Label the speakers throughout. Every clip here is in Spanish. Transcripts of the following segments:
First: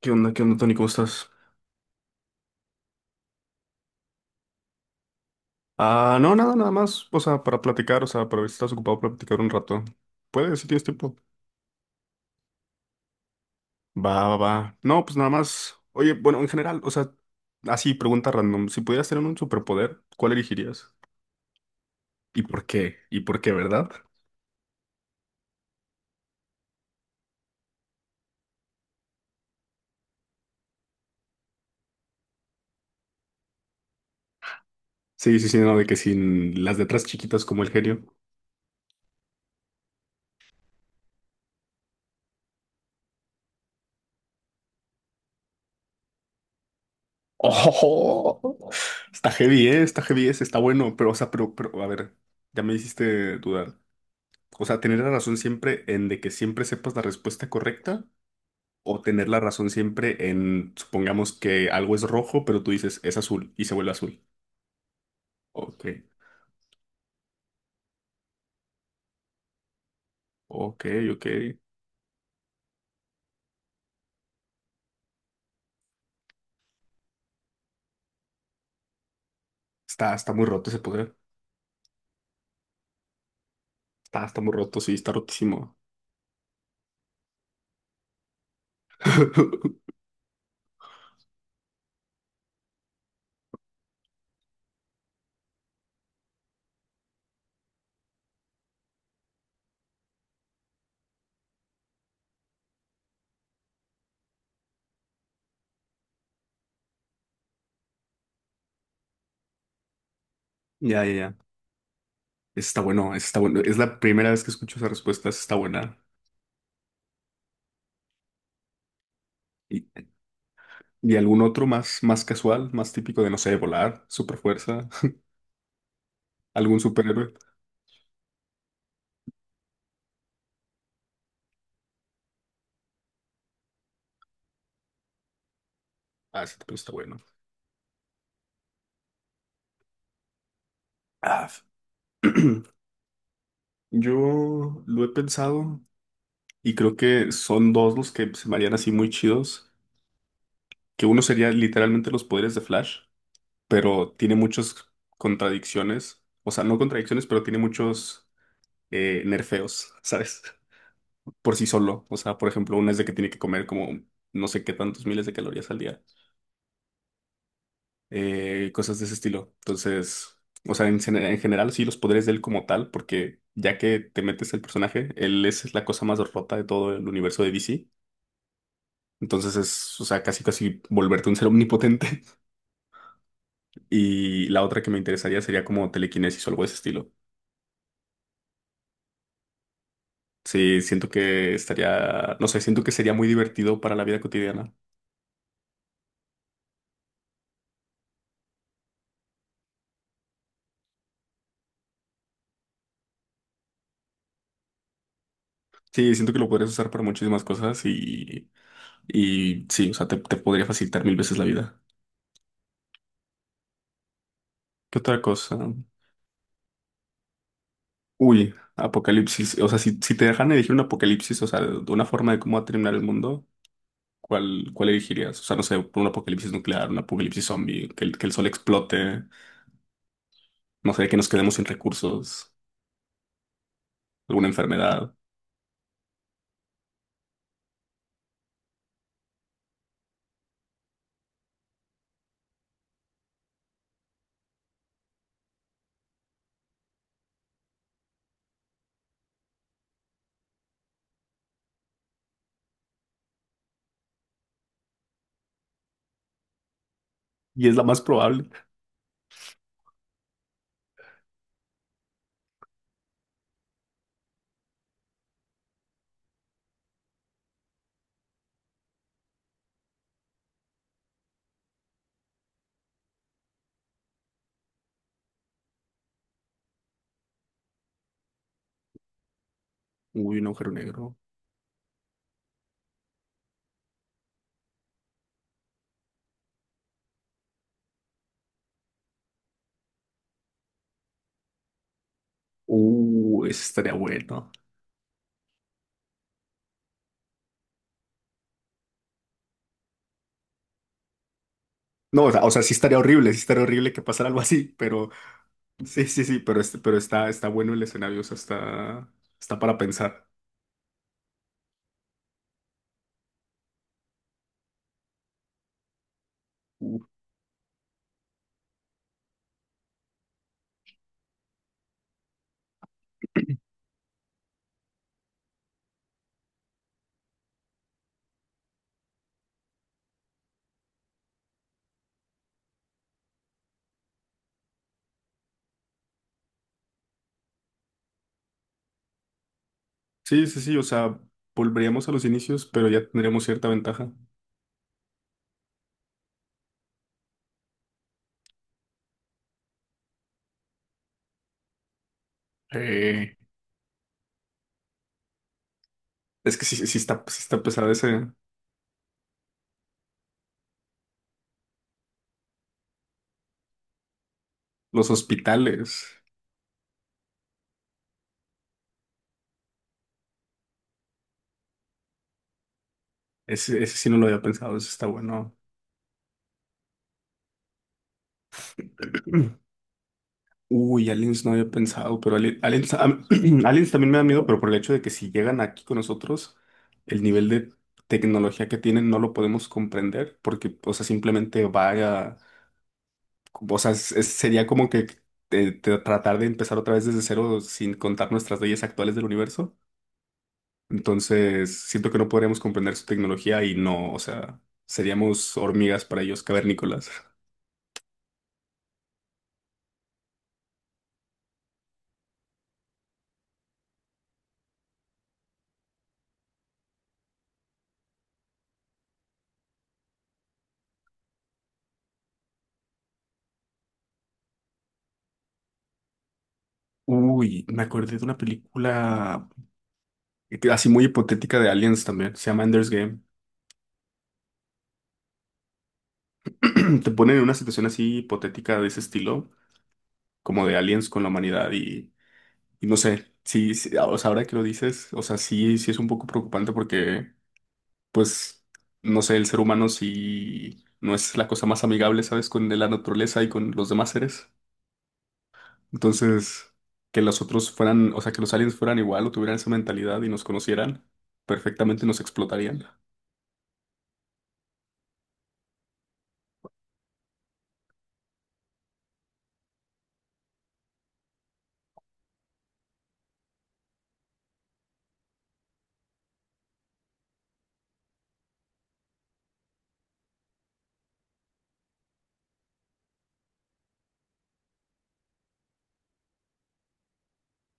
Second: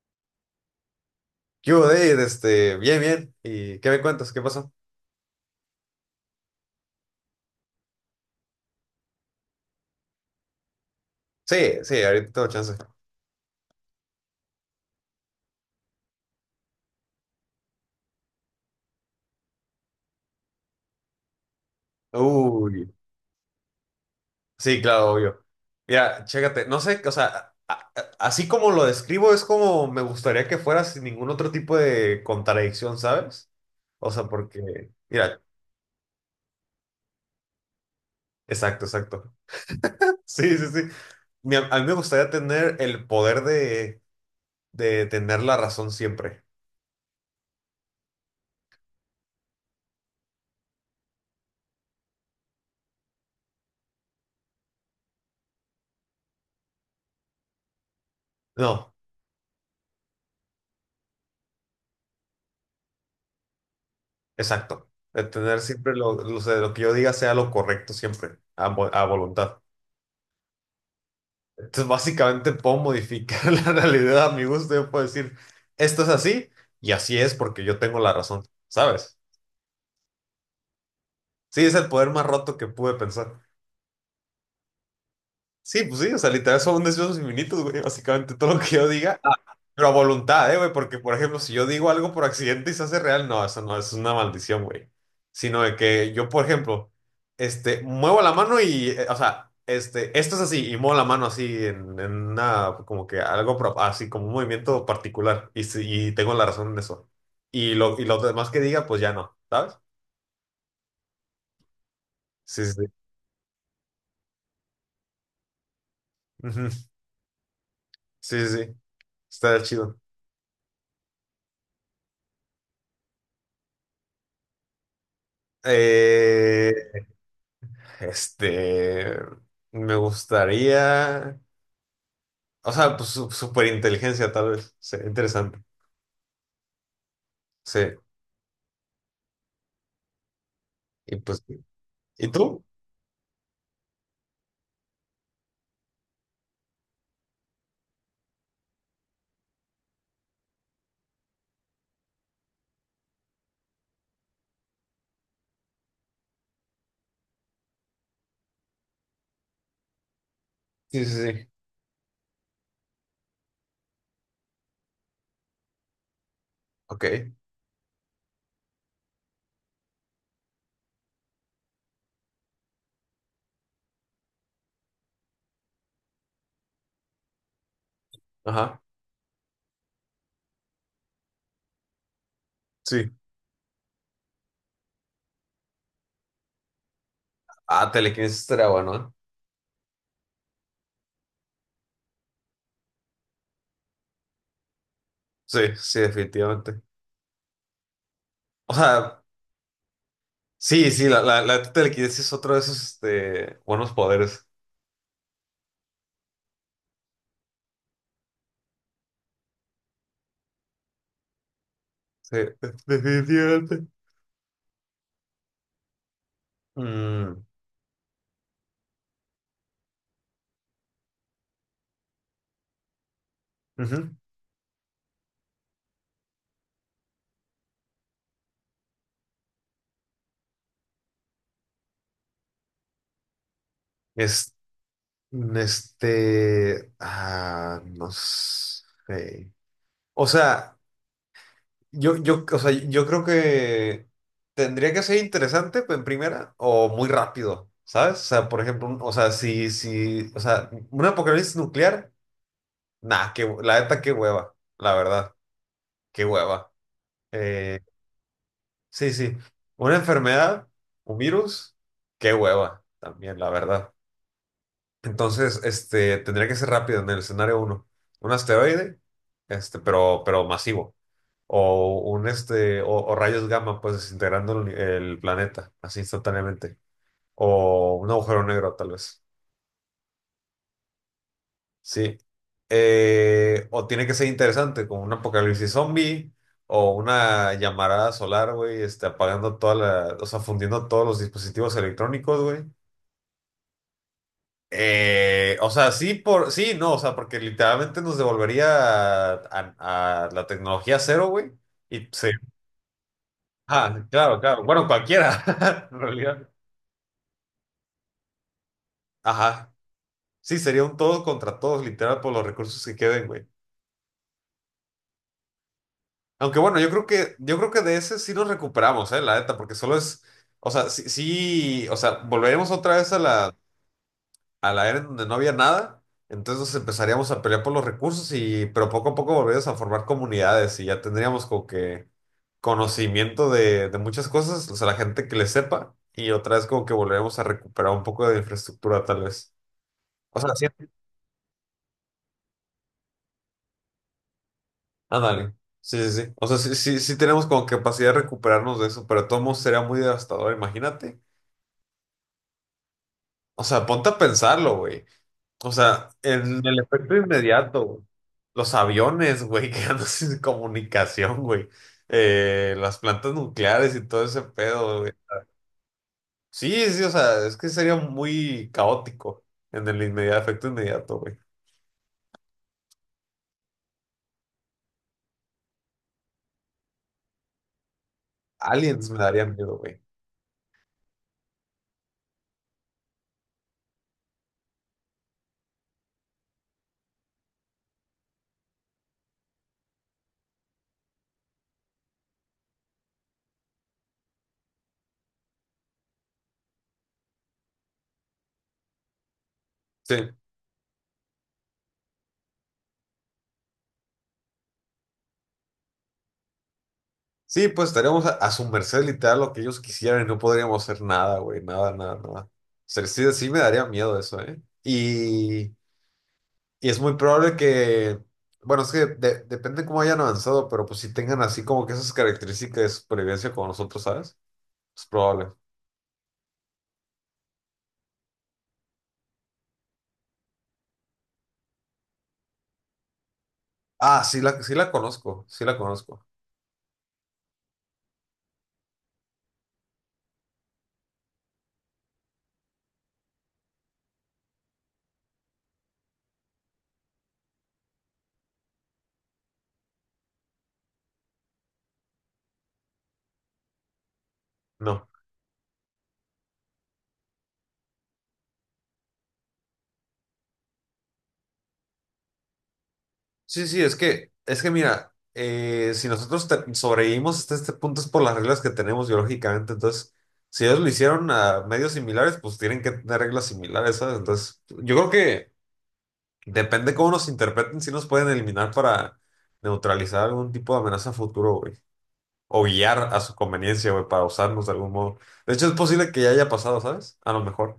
Speaker 1: ¿Qué onda, Tony? ¿Cómo estás?
Speaker 2: ¿Qué hubo, David? Bien, bien. ¿Y qué me cuentas? ¿Qué pasó?
Speaker 1: Ah, no, nada, nada más. O sea, para platicar, o sea, para ver si estás ocupado para platicar un rato. ¿Puedes, si tienes tiempo?
Speaker 2: Sí, sí, ahorita tengo chance.
Speaker 1: Va, va, va. No, pues nada más. Oye, bueno, en general, o sea, así, pregunta random. Si pudieras tener un superpoder, ¿cuál elegirías?
Speaker 2: Uy,
Speaker 1: ¿Y por qué, verdad?
Speaker 2: sí, claro, obvio. Mira, chécate, no sé, o sea, así como lo describo, es como me gustaría que fuera sin ningún otro tipo de contradicción, ¿sabes? O sea, porque,
Speaker 1: Sí,
Speaker 2: mira,
Speaker 1: sí, sí, no, de que sin las letras chiquitas como el genio.
Speaker 2: exacto, exacto. Sí, sí, sí. A mí me gustaría tener el poder de tener la razón siempre.
Speaker 1: ¡Oh! Está heavy, ¿eh? Está heavy, ese, está bueno, pero, o sea, pero, a ver, ya me hiciste dudar. O sea, tener la razón siempre en de que siempre sepas la respuesta correcta
Speaker 2: No,
Speaker 1: o tener la razón siempre en, supongamos que algo es rojo, pero tú dices es azul y se vuelve azul.
Speaker 2: exacto. De tener
Speaker 1: Ok,
Speaker 2: siempre o sea, lo que yo diga sea lo correcto siempre, a voluntad.
Speaker 1: ok, ok.
Speaker 2: Entonces, básicamente puedo modificar la realidad a mi gusto. Yo puedo decir, esto es así y así es porque yo tengo la razón, ¿sabes?
Speaker 1: Está muy roto ese poder.
Speaker 2: Sí, es el poder más roto que pude pensar.
Speaker 1: Está muy roto, sí, está rotísimo.
Speaker 2: Sí, pues sí, o sea, literal son deseos infinitos, güey, básicamente todo lo que yo diga. Ah, pero a voluntad, ¿eh, güey? Porque, por ejemplo, si yo digo algo por accidente y se hace real, no, eso no, eso es una maldición, güey. Sino de que yo, por ejemplo, muevo la mano y, o sea, esto es así, y muevo la mano así en una, como que algo, así como un movimiento particular, y, y tengo la razón en eso. Y lo demás que diga, pues ya no, ¿sabes?
Speaker 1: Ya, ya, ya.
Speaker 2: Sí,
Speaker 1: Ese
Speaker 2: sí,
Speaker 1: Está
Speaker 2: sí.
Speaker 1: bueno, ese está bueno. Es la primera vez que escucho esa respuesta, esa está buena.
Speaker 2: Ujú. Sí, sí, sí, está
Speaker 1: ¿Y,
Speaker 2: chido.
Speaker 1: y algún otro más casual, más típico de, no sé, volar, super fuerza, ¿algún
Speaker 2: Eh...
Speaker 1: superhéroe?
Speaker 2: Este, me gustaría, o sea, pues superinteligencia tal vez, sería interesante.
Speaker 1: Ah, ese también está bueno.
Speaker 2: Sí, y pues,
Speaker 1: Ah, f-
Speaker 2: ¿y tú?
Speaker 1: Yo lo he pensado y creo que son dos los que se me harían así muy chidos. Que uno sería literalmente los poderes de Flash, pero tiene muchas contradicciones, o sea, no contradicciones, pero tiene muchos nerfeos, ¿sabes?
Speaker 2: Sí, sí, sí.
Speaker 1: Por sí solo, o sea, por ejemplo, una es de que tiene que comer como no sé qué tantos miles de calorías al día,
Speaker 2: Ok,
Speaker 1: cosas de ese estilo. Entonces, o sea, en general sí los poderes de él como tal, porque ya que te metes el personaje, él es la cosa más rota de todo el universo de DC.
Speaker 2: ajá,
Speaker 1: Entonces es, o sea, casi casi volverte un ser omnipotente.
Speaker 2: sí.
Speaker 1: Y la otra que me interesaría sería como telequinesis o algo de ese estilo.
Speaker 2: Ah, telequinesis estaría bueno, ¿eh?
Speaker 1: Sí, siento que estaría, no sé, siento que sería muy divertido para la vida cotidiana.
Speaker 2: Sí, sí, definitivamente. O sea, sí, sí, la telequinesis es otro de esos, buenos poderes.
Speaker 1: Sí, siento que lo podrías usar para muchísimas cosas y sí, o sea, te podría facilitar mil veces la vida.
Speaker 2: Sí, definitivamente.
Speaker 1: ¿Qué otra cosa?
Speaker 2: Mm,
Speaker 1: Uy, apocalipsis. O sea, si te dejan elegir un apocalipsis, o sea, de una forma de cómo va a terminar el mundo,
Speaker 2: ujú.
Speaker 1: ¿cuál, cuál elegirías? O sea, no sé, un apocalipsis nuclear, un apocalipsis zombie, que el sol explote, no sé, que nos quedemos sin recursos, alguna
Speaker 2: Es-
Speaker 1: enfermedad.
Speaker 2: no sé. O sea... o sea, yo creo que tendría que ser interesante pues, en primera o muy rápido, ¿sabes? O sea, por ejemplo, o sea, si, si, o sea, un apocalipsis nuclear, nah, que, la neta, qué hueva, la verdad, qué hueva.
Speaker 1: Y es
Speaker 2: Eh,
Speaker 1: la más probable.
Speaker 2: sí, sí, una enfermedad, un virus, qué hueva, también, la verdad. Entonces, tendría que ser rápido en el escenario uno. Un asteroide, pero masivo. O un o rayos gamma, pues desintegrando el planeta, así instantáneamente. O un agujero negro, tal vez.
Speaker 1: Uy, un agujero negro.
Speaker 2: Sí. O tiene que ser interesante, como un apocalipsis zombie, o una llamarada solar, güey, apagando toda la, o sea, fundiendo todos los dispositivos electrónicos, güey.
Speaker 1: Eso estaría bueno.
Speaker 2: O sea, sí, sí, no, o sea, porque literalmente nos devolvería a la tecnología cero, güey. Y
Speaker 1: No,
Speaker 2: sí,
Speaker 1: o sea, sí estaría horrible que pasara
Speaker 2: claro,
Speaker 1: algo
Speaker 2: claro.
Speaker 1: así,
Speaker 2: Bueno,
Speaker 1: pero
Speaker 2: cualquiera, en
Speaker 1: sí, sí, sí,
Speaker 2: realidad.
Speaker 1: pero está bueno el escenario, o sea, está
Speaker 2: Ajá.
Speaker 1: para pensar.
Speaker 2: Sí, sería un todos contra todos, literal, por los recursos que queden, güey. Aunque bueno, yo
Speaker 1: Uh,
Speaker 2: creo que, yo creo que de ese sí nos recuperamos, la neta, porque solo es, o sea, sí, sí, o sea, volveremos otra vez a la era en donde no había nada, entonces nos empezaríamos a pelear por los recursos y, pero poco a poco volveríamos a formar comunidades y ya tendríamos como que conocimiento de muchas cosas, o sea, la gente que le sepa y otra vez como que volveremos a recuperar un poco de infraestructura tal vez. O
Speaker 1: sí,
Speaker 2: sea,
Speaker 1: sí,
Speaker 2: sí.
Speaker 1: sí, o sea, volveríamos a los inicios, pero ya tendríamos cierta ventaja.
Speaker 2: Ándale. Sí, sí, sí. O sea, sí, sí, sí tenemos como capacidad de recuperarnos de eso, pero de todos modos sería muy devastador, imagínate.
Speaker 1: Eh,
Speaker 2: O sea, ponte a pensarlo, güey. O sea,
Speaker 1: es
Speaker 2: en
Speaker 1: que
Speaker 2: el efecto
Speaker 1: sí está
Speaker 2: inmediato,
Speaker 1: pesado
Speaker 2: güey.
Speaker 1: ese,
Speaker 2: Los aviones, güey, quedando sin comunicación, güey. Las plantas nucleares y todo ese pedo,
Speaker 1: los
Speaker 2: güey.
Speaker 1: hospitales.
Speaker 2: Sí, sí, o sea, es que sería muy caótico en el inmediato, efecto inmediato, güey.
Speaker 1: Ese sí no lo había pensado, ese está bueno.
Speaker 2: Aliens me daría miedo, güey.
Speaker 1: Uy, aliens no había pensado, pero aliens, aliens también me da miedo, pero por el hecho de que si llegan aquí con nosotros, el nivel de tecnología que tienen no lo podemos comprender, porque, o sea, simplemente vaya, o sea, sería como que tratar de empezar otra vez desde cero sin contar nuestras leyes actuales del universo.
Speaker 2: Sí.
Speaker 1: Entonces, siento que no podríamos comprender su tecnología y no, o sea, seríamos hormigas para ellos, cavernícolas.
Speaker 2: Sí, pues estaríamos a su merced literal lo que ellos quisieran y no podríamos hacer nada, güey. Nada, nada, nada. O sea, sí, sí me daría miedo eso, ¿eh? Y. Y es muy probable que, bueno, es que depende cómo hayan avanzado, pero pues si tengan así como que esas características de supervivencia como nosotros, ¿sabes? Es probable.
Speaker 1: Uy, me acordé de una película así muy hipotética de Aliens también, se llama Ender's Game.
Speaker 2: Ah, sí sí la conozco, sí la conozco.
Speaker 1: Te ponen en una situación así hipotética de ese estilo, como de Aliens con la humanidad y no sé, sí, sí, o sea, ahora que lo dices, o sea, sí, sí es un poco preocupante porque, pues, no sé, el ser humano sí no es la cosa más amigable, ¿sabes? Con la naturaleza y con los demás seres.
Speaker 2: No.
Speaker 1: Entonces, que los otros fueran, o sea, que los aliens fueran igual o tuvieran esa mentalidad y nos conocieran, perfectamente nos explotarían.
Speaker 2: Sí, sí, es que mira, si nosotros sobrevivimos hasta este punto es por las reglas que tenemos biológicamente, entonces, si ellos lo hicieron a medios similares, pues tienen que tener reglas similares, ¿sabes? Entonces, yo creo que depende cómo nos interpreten, si nos pueden eliminar para neutralizar algún tipo de amenaza a futuro, güey, o guiar a su conveniencia, güey, para usarlos de algún modo. De hecho, es posible que ya haya pasado, ¿sabes? A lo mejor.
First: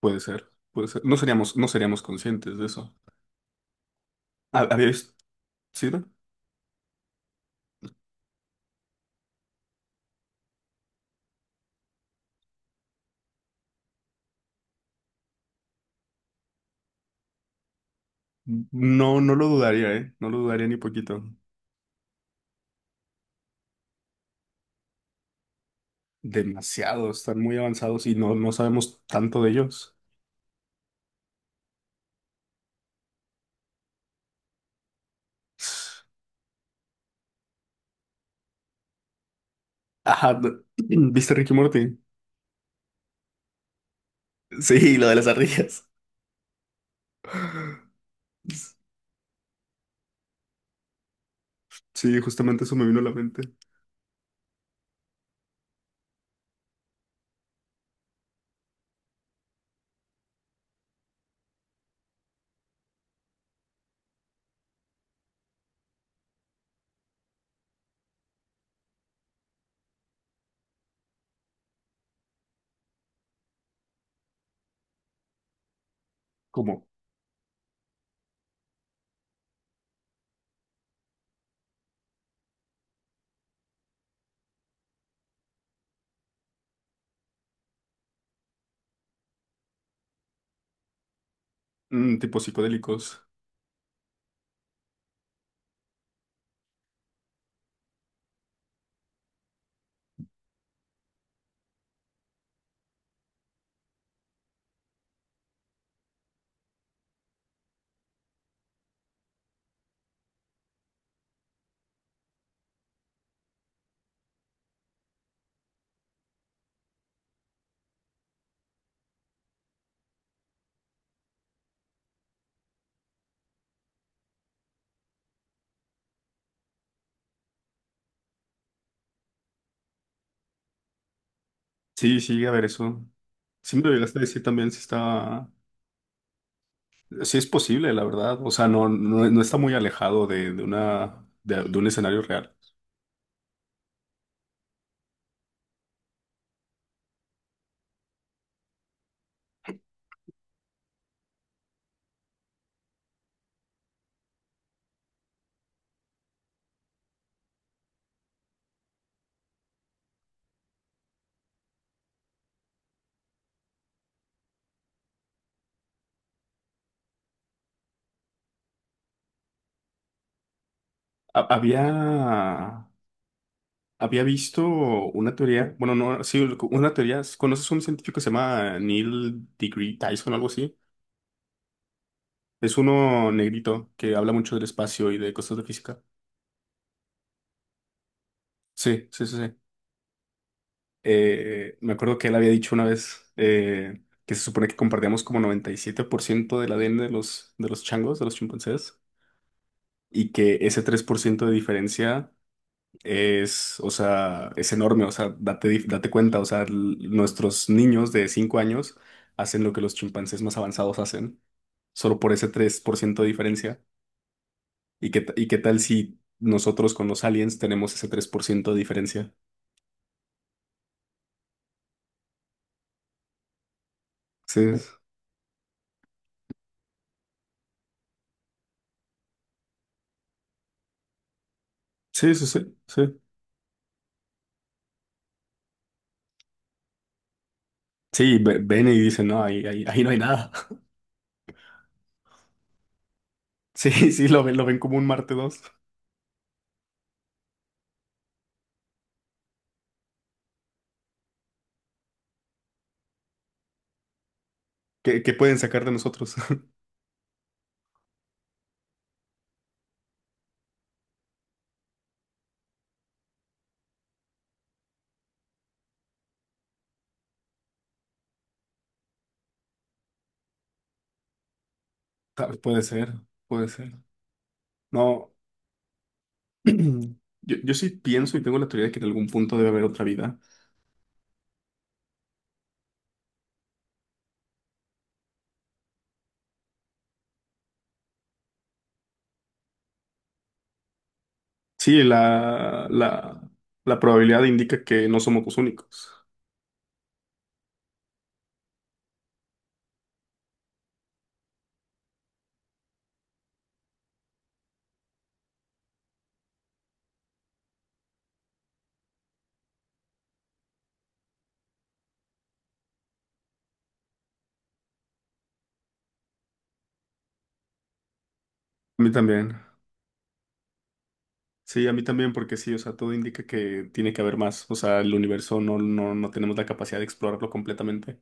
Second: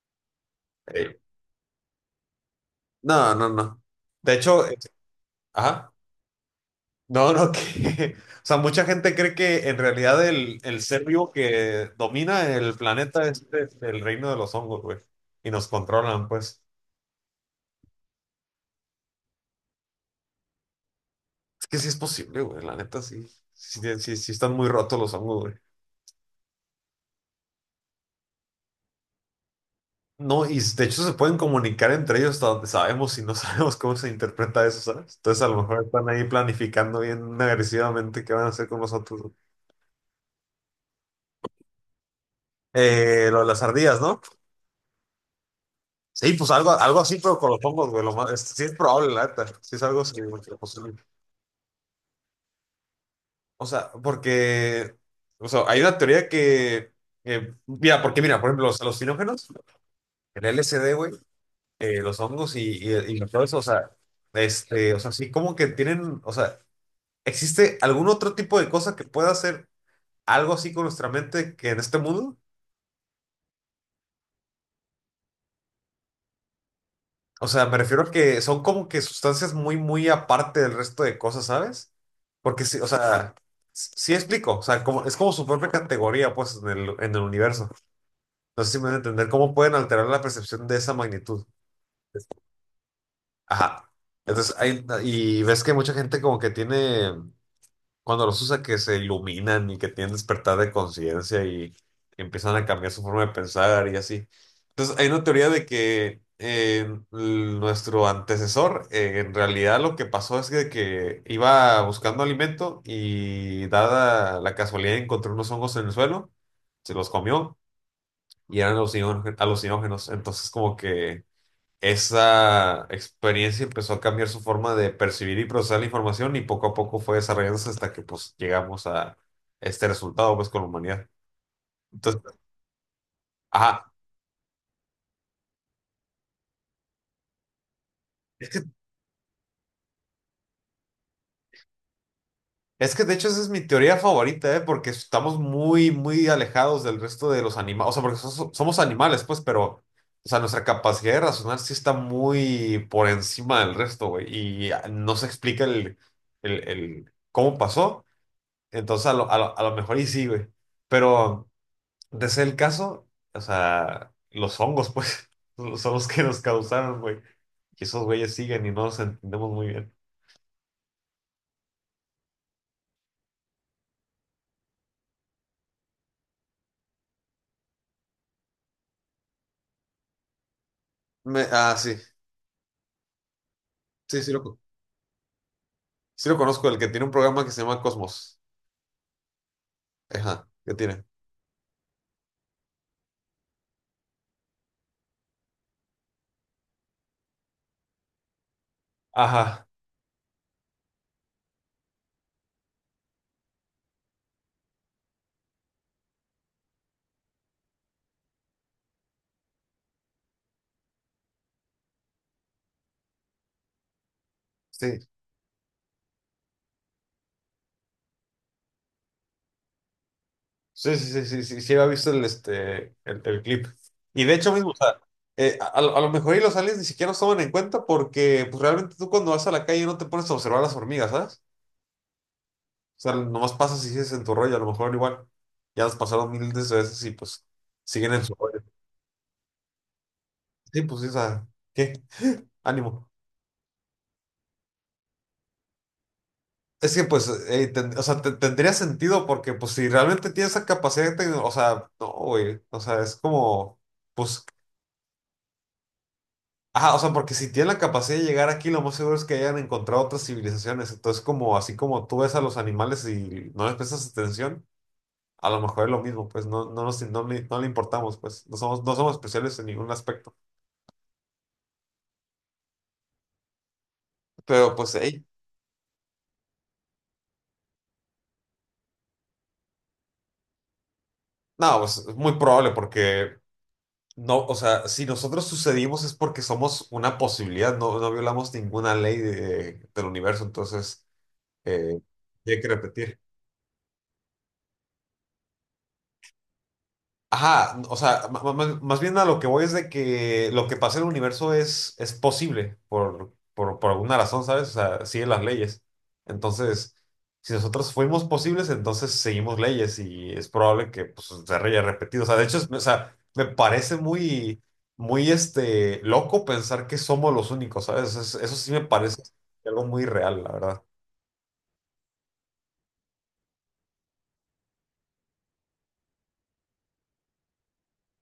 Speaker 1: Puede ser, puede ser. No
Speaker 2: Eh,
Speaker 1: seríamos, no seríamos conscientes de eso.
Speaker 2: no, no, no. De hecho,
Speaker 1: ¿Había visto? ¿Sí,
Speaker 2: ajá.
Speaker 1: no?
Speaker 2: No, no, que. O sea, mucha gente cree que en realidad el ser vivo que domina el planeta es el reino de los hongos, güey. Y nos controlan, pues.
Speaker 1: No, no lo dudaría, ¿eh? No lo dudaría ni poquito.
Speaker 2: Es que sí es posible, güey. La neta, sí. Sí, sí, sí, sí están muy rotos los hongos, güey.
Speaker 1: Demasiado, están muy avanzados y no sabemos tanto de ellos.
Speaker 2: No, y de hecho se pueden comunicar entre ellos hasta donde sabemos y no sabemos cómo se interpreta eso, ¿sabes? Entonces a lo mejor están ahí planificando bien agresivamente qué van a hacer con nosotros, ¿no?
Speaker 1: Ajá, ¿viste Ricky Morty?
Speaker 2: Lo de las ardillas, ¿no?
Speaker 1: Sí, lo de las ardillas.
Speaker 2: Sí, pues algo, algo así, pero con los hongos, güey. Lo más, sí es probable, la neta. Sí es algo así, güey, que posible.
Speaker 1: Sí, justamente eso me vino a la mente.
Speaker 2: O sea, porque... O sea, hay una teoría que... mira, porque mira, por ejemplo, los alucinógenos, el LSD, güey, los hongos y todo eso, o sea, o sea, sí como que tienen, o sea... ¿Existe algún otro tipo de cosa que pueda hacer algo así con nuestra mente que en este mundo?
Speaker 1: Como
Speaker 2: O sea, me refiero a que son como que sustancias muy, muy aparte del resto de cosas, ¿sabes? Porque sí, o sea, sí explico, o sea, como, es como su propia categoría, pues, en el universo. No sé si me van a entender cómo pueden alterar la percepción de esa magnitud.
Speaker 1: tipo psicodélicos.
Speaker 2: Ajá. Entonces, hay, y ves que mucha gente como que tiene, cuando los usa, que se iluminan y que tienen despertar de conciencia y empiezan a cambiar su forma de pensar y así. Entonces, hay una teoría de que nuestro antecesor, en realidad lo que pasó es que iba buscando alimento y dada la casualidad encontró unos hongos en el suelo, se los comió y eran alucinógenos. Entonces, como que esa experiencia empezó a cambiar su forma de percibir y procesar la información y poco a poco fue desarrollándose hasta que pues llegamos a este resultado pues con la humanidad.
Speaker 1: Sí,
Speaker 2: Entonces,
Speaker 1: sí, a ver eso. Sí me
Speaker 2: ajá,
Speaker 1: lo llegaste a decir también si está, si es posible, la verdad.
Speaker 2: es
Speaker 1: O
Speaker 2: que,
Speaker 1: sea, no no, no está muy alejado de un escenario real.
Speaker 2: es que de hecho esa es mi teoría favorita, ¿eh? Porque estamos muy, muy alejados del resto de los animales, o sea, porque somos animales pues, pero, o sea, nuestra capacidad de razonar sí está muy por encima del resto, güey, y no se explica el cómo pasó. Entonces, a lo mejor y sí, güey. Pero... de ser el caso, o sea, los hongos, pues, son los que nos causaron, güey. Y esos güeyes siguen y no los entendemos muy bien.
Speaker 1: Ha- había Había visto una teoría, bueno, no, sí, una teoría. ¿Conoces un científico que se llama Neil deGree Tyson o algo así?
Speaker 2: Sí,
Speaker 1: Es uno negrito que
Speaker 2: sí,
Speaker 1: habla mucho del espacio y de cosas de física.
Speaker 2: sí lo conozco, el que tiene un programa que se llama Cosmos.
Speaker 1: Sí, sí, sí, sí.
Speaker 2: Ajá, ¿qué tiene?
Speaker 1: Me acuerdo que él había dicho una vez que se supone que compartíamos como 97% del ADN de los changos, de los chimpancés,
Speaker 2: Ajá,
Speaker 1: y que ese 3% de diferencia es, o sea, es enorme, o sea, date cuenta, o sea, nuestros niños de 5 años hacen lo que los chimpancés más avanzados hacen, solo por ese 3% de diferencia.
Speaker 2: sí.
Speaker 1: ¿Y qué tal si nosotros con los aliens tenemos ese 3% de diferencia?
Speaker 2: Sí, sí, sí, sí, sí, sí, había visto el clip. Y de hecho
Speaker 1: Sí,
Speaker 2: mismo, o sea, a lo mejor y los aliens ni siquiera nos toman en cuenta porque pues, realmente tú cuando vas a la calle no te pones a observar las hormigas, ¿sabes?
Speaker 1: sí, sí, sí,
Speaker 2: O sea,
Speaker 1: sí.
Speaker 2: nomás pasas y sigues en tu rollo, a lo mejor igual. Ya las pasaron miles de veces y pues siguen en su
Speaker 1: Sí,
Speaker 2: rollo.
Speaker 1: ven y dicen, no, ahí, ahí, ahí no hay nada.
Speaker 2: Sí, pues sí, o sea, ¿qué? Ánimo.
Speaker 1: Sí, sí, lo ven como un Marte dos.
Speaker 2: Es que pues, o sea, tendría sentido porque pues si realmente tienes esa capacidad, de o sea, no, güey, o sea, es como, pues,
Speaker 1: ¿Qué pueden sacar de nosotros?
Speaker 2: ajá, o sea, porque si tienen la capacidad de llegar aquí, lo más seguro es que hayan encontrado otras civilizaciones. Entonces, como así como tú ves a los animales y no les prestas atención, a lo mejor es lo mismo, pues no, no, nos, no, no le importamos, pues no somos, no somos especiales en ningún aspecto.
Speaker 1: Puede ser, puede ser.
Speaker 2: Pero pues, hey,
Speaker 1: No. Yo sí pienso y tengo la teoría de que en algún punto debe haber otra vida.
Speaker 2: no, pues es muy probable porque no, o sea, si nosotros sucedimos es porque somos una posibilidad, no, no violamos ninguna ley del universo, entonces eh,
Speaker 1: Sí,
Speaker 2: hay que
Speaker 1: la,
Speaker 2: repetir.
Speaker 1: la, la probabilidad indica que no somos los únicos.
Speaker 2: Ajá, o sea, más bien a lo que voy es de que lo que pasa en el universo es posible por alguna razón, ¿sabes? O sea, sigue las leyes. Entonces, si nosotros fuimos posibles, entonces seguimos leyes y es probable que pues, se haya repetido. O sea, de hecho, o sea, me parece muy, muy loco pensar que somos los únicos, ¿sabes? Eso, sí me
Speaker 1: A mí
Speaker 2: parece
Speaker 1: también.
Speaker 2: algo muy real, la verdad.
Speaker 1: Sí, a mí también, porque sí, o sea, todo indica que tiene que haber más. O sea, el universo no tenemos la capacidad de explorarlo completamente.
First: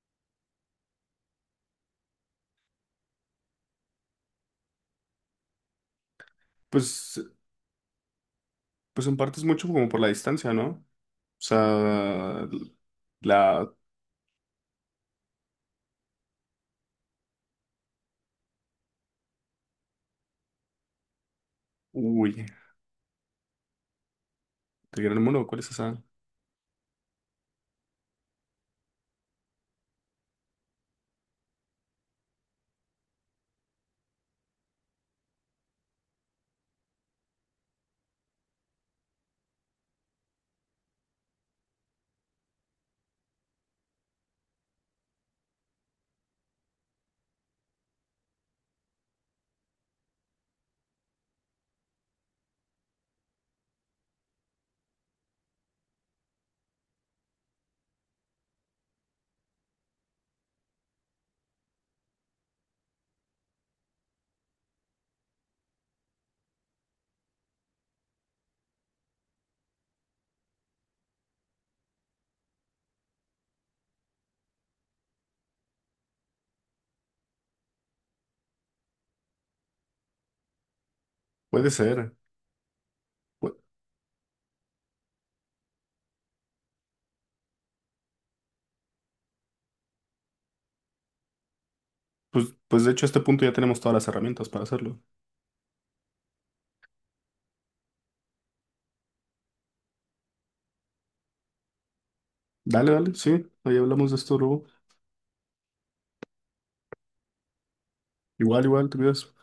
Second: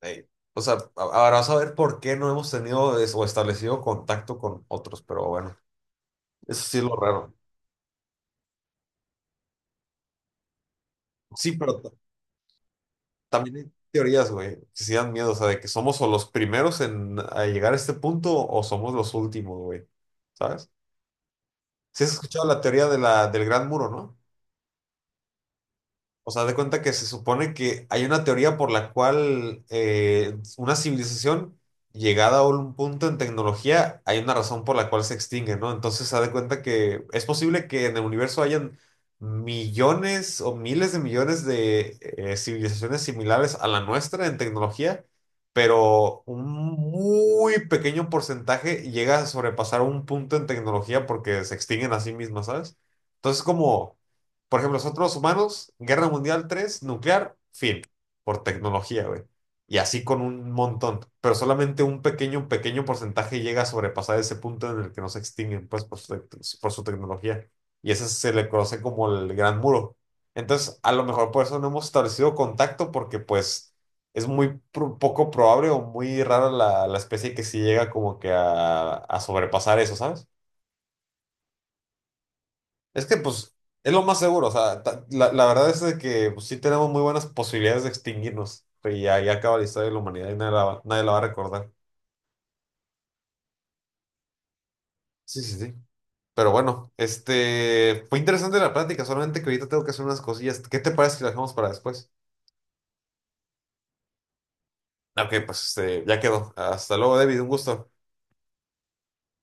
Speaker 2: Ey. O sea, ahora vas a ver por qué no hemos tenido o establecido contacto con otros, pero bueno. Eso sí es lo
Speaker 1: Pues,
Speaker 2: raro.
Speaker 1: pues en parte es mucho como por la distancia, ¿no? O
Speaker 2: Sí, pero
Speaker 1: sea,
Speaker 2: también hay
Speaker 1: la.
Speaker 2: teorías, güey, que sí dan miedo, o sea, de que somos o los primeros en a llegar a este punto o somos los últimos, güey. ¿Sabes? Sí has escuchado
Speaker 1: Uy,
Speaker 2: la teoría del Gran Muro, ¿no?
Speaker 1: ¿el gran mono? ¿Cuál es esa?
Speaker 2: O sea, de cuenta que se supone que hay una teoría por la cual una civilización llegada a un punto en tecnología, hay una razón por la cual se extingue, ¿no? Entonces se da de cuenta que es posible que en el universo hayan millones o miles de millones de civilizaciones similares a la nuestra en tecnología, pero un muy pequeño porcentaje llega a sobrepasar un punto en tecnología porque se extinguen a sí mismas, ¿sabes? Entonces como por ejemplo, nosotros humanos, Guerra Mundial III nuclear, fin, por tecnología, güey. Y así con un montón, pero solamente un pequeño, pequeño porcentaje llega a sobrepasar ese punto en el que no se extinguen, pues, por su tecnología. Y ese se le conoce como el Gran Muro. Entonces, a lo mejor por eso no hemos establecido contacto, porque pues es muy poco probable o muy rara la especie que sí llega como que a sobrepasar eso, ¿sabes?
Speaker 1: Puede ser.
Speaker 2: Es que, pues,
Speaker 1: Pu-
Speaker 2: es lo más seguro. O sea, la verdad es de que pues, sí tenemos muy buenas posibilidades de extinguirnos. Y ahí acaba la historia de la humanidad y nadie la va a recordar.
Speaker 1: pues de hecho, a este punto ya tenemos todas las herramientas para hacerlo.
Speaker 2: Sí, sí, sí. Pero bueno, fue interesante la plática, solamente que ahorita tengo que hacer unas cosillas. ¿Qué te parece si la dejamos para después?
Speaker 1: Dale, dale, sí, ahí hablamos de esto luego.
Speaker 2: Ok, pues, ya quedó. Hasta luego, David. Un gusto.
Speaker 1: Igual, igual, te cuidas.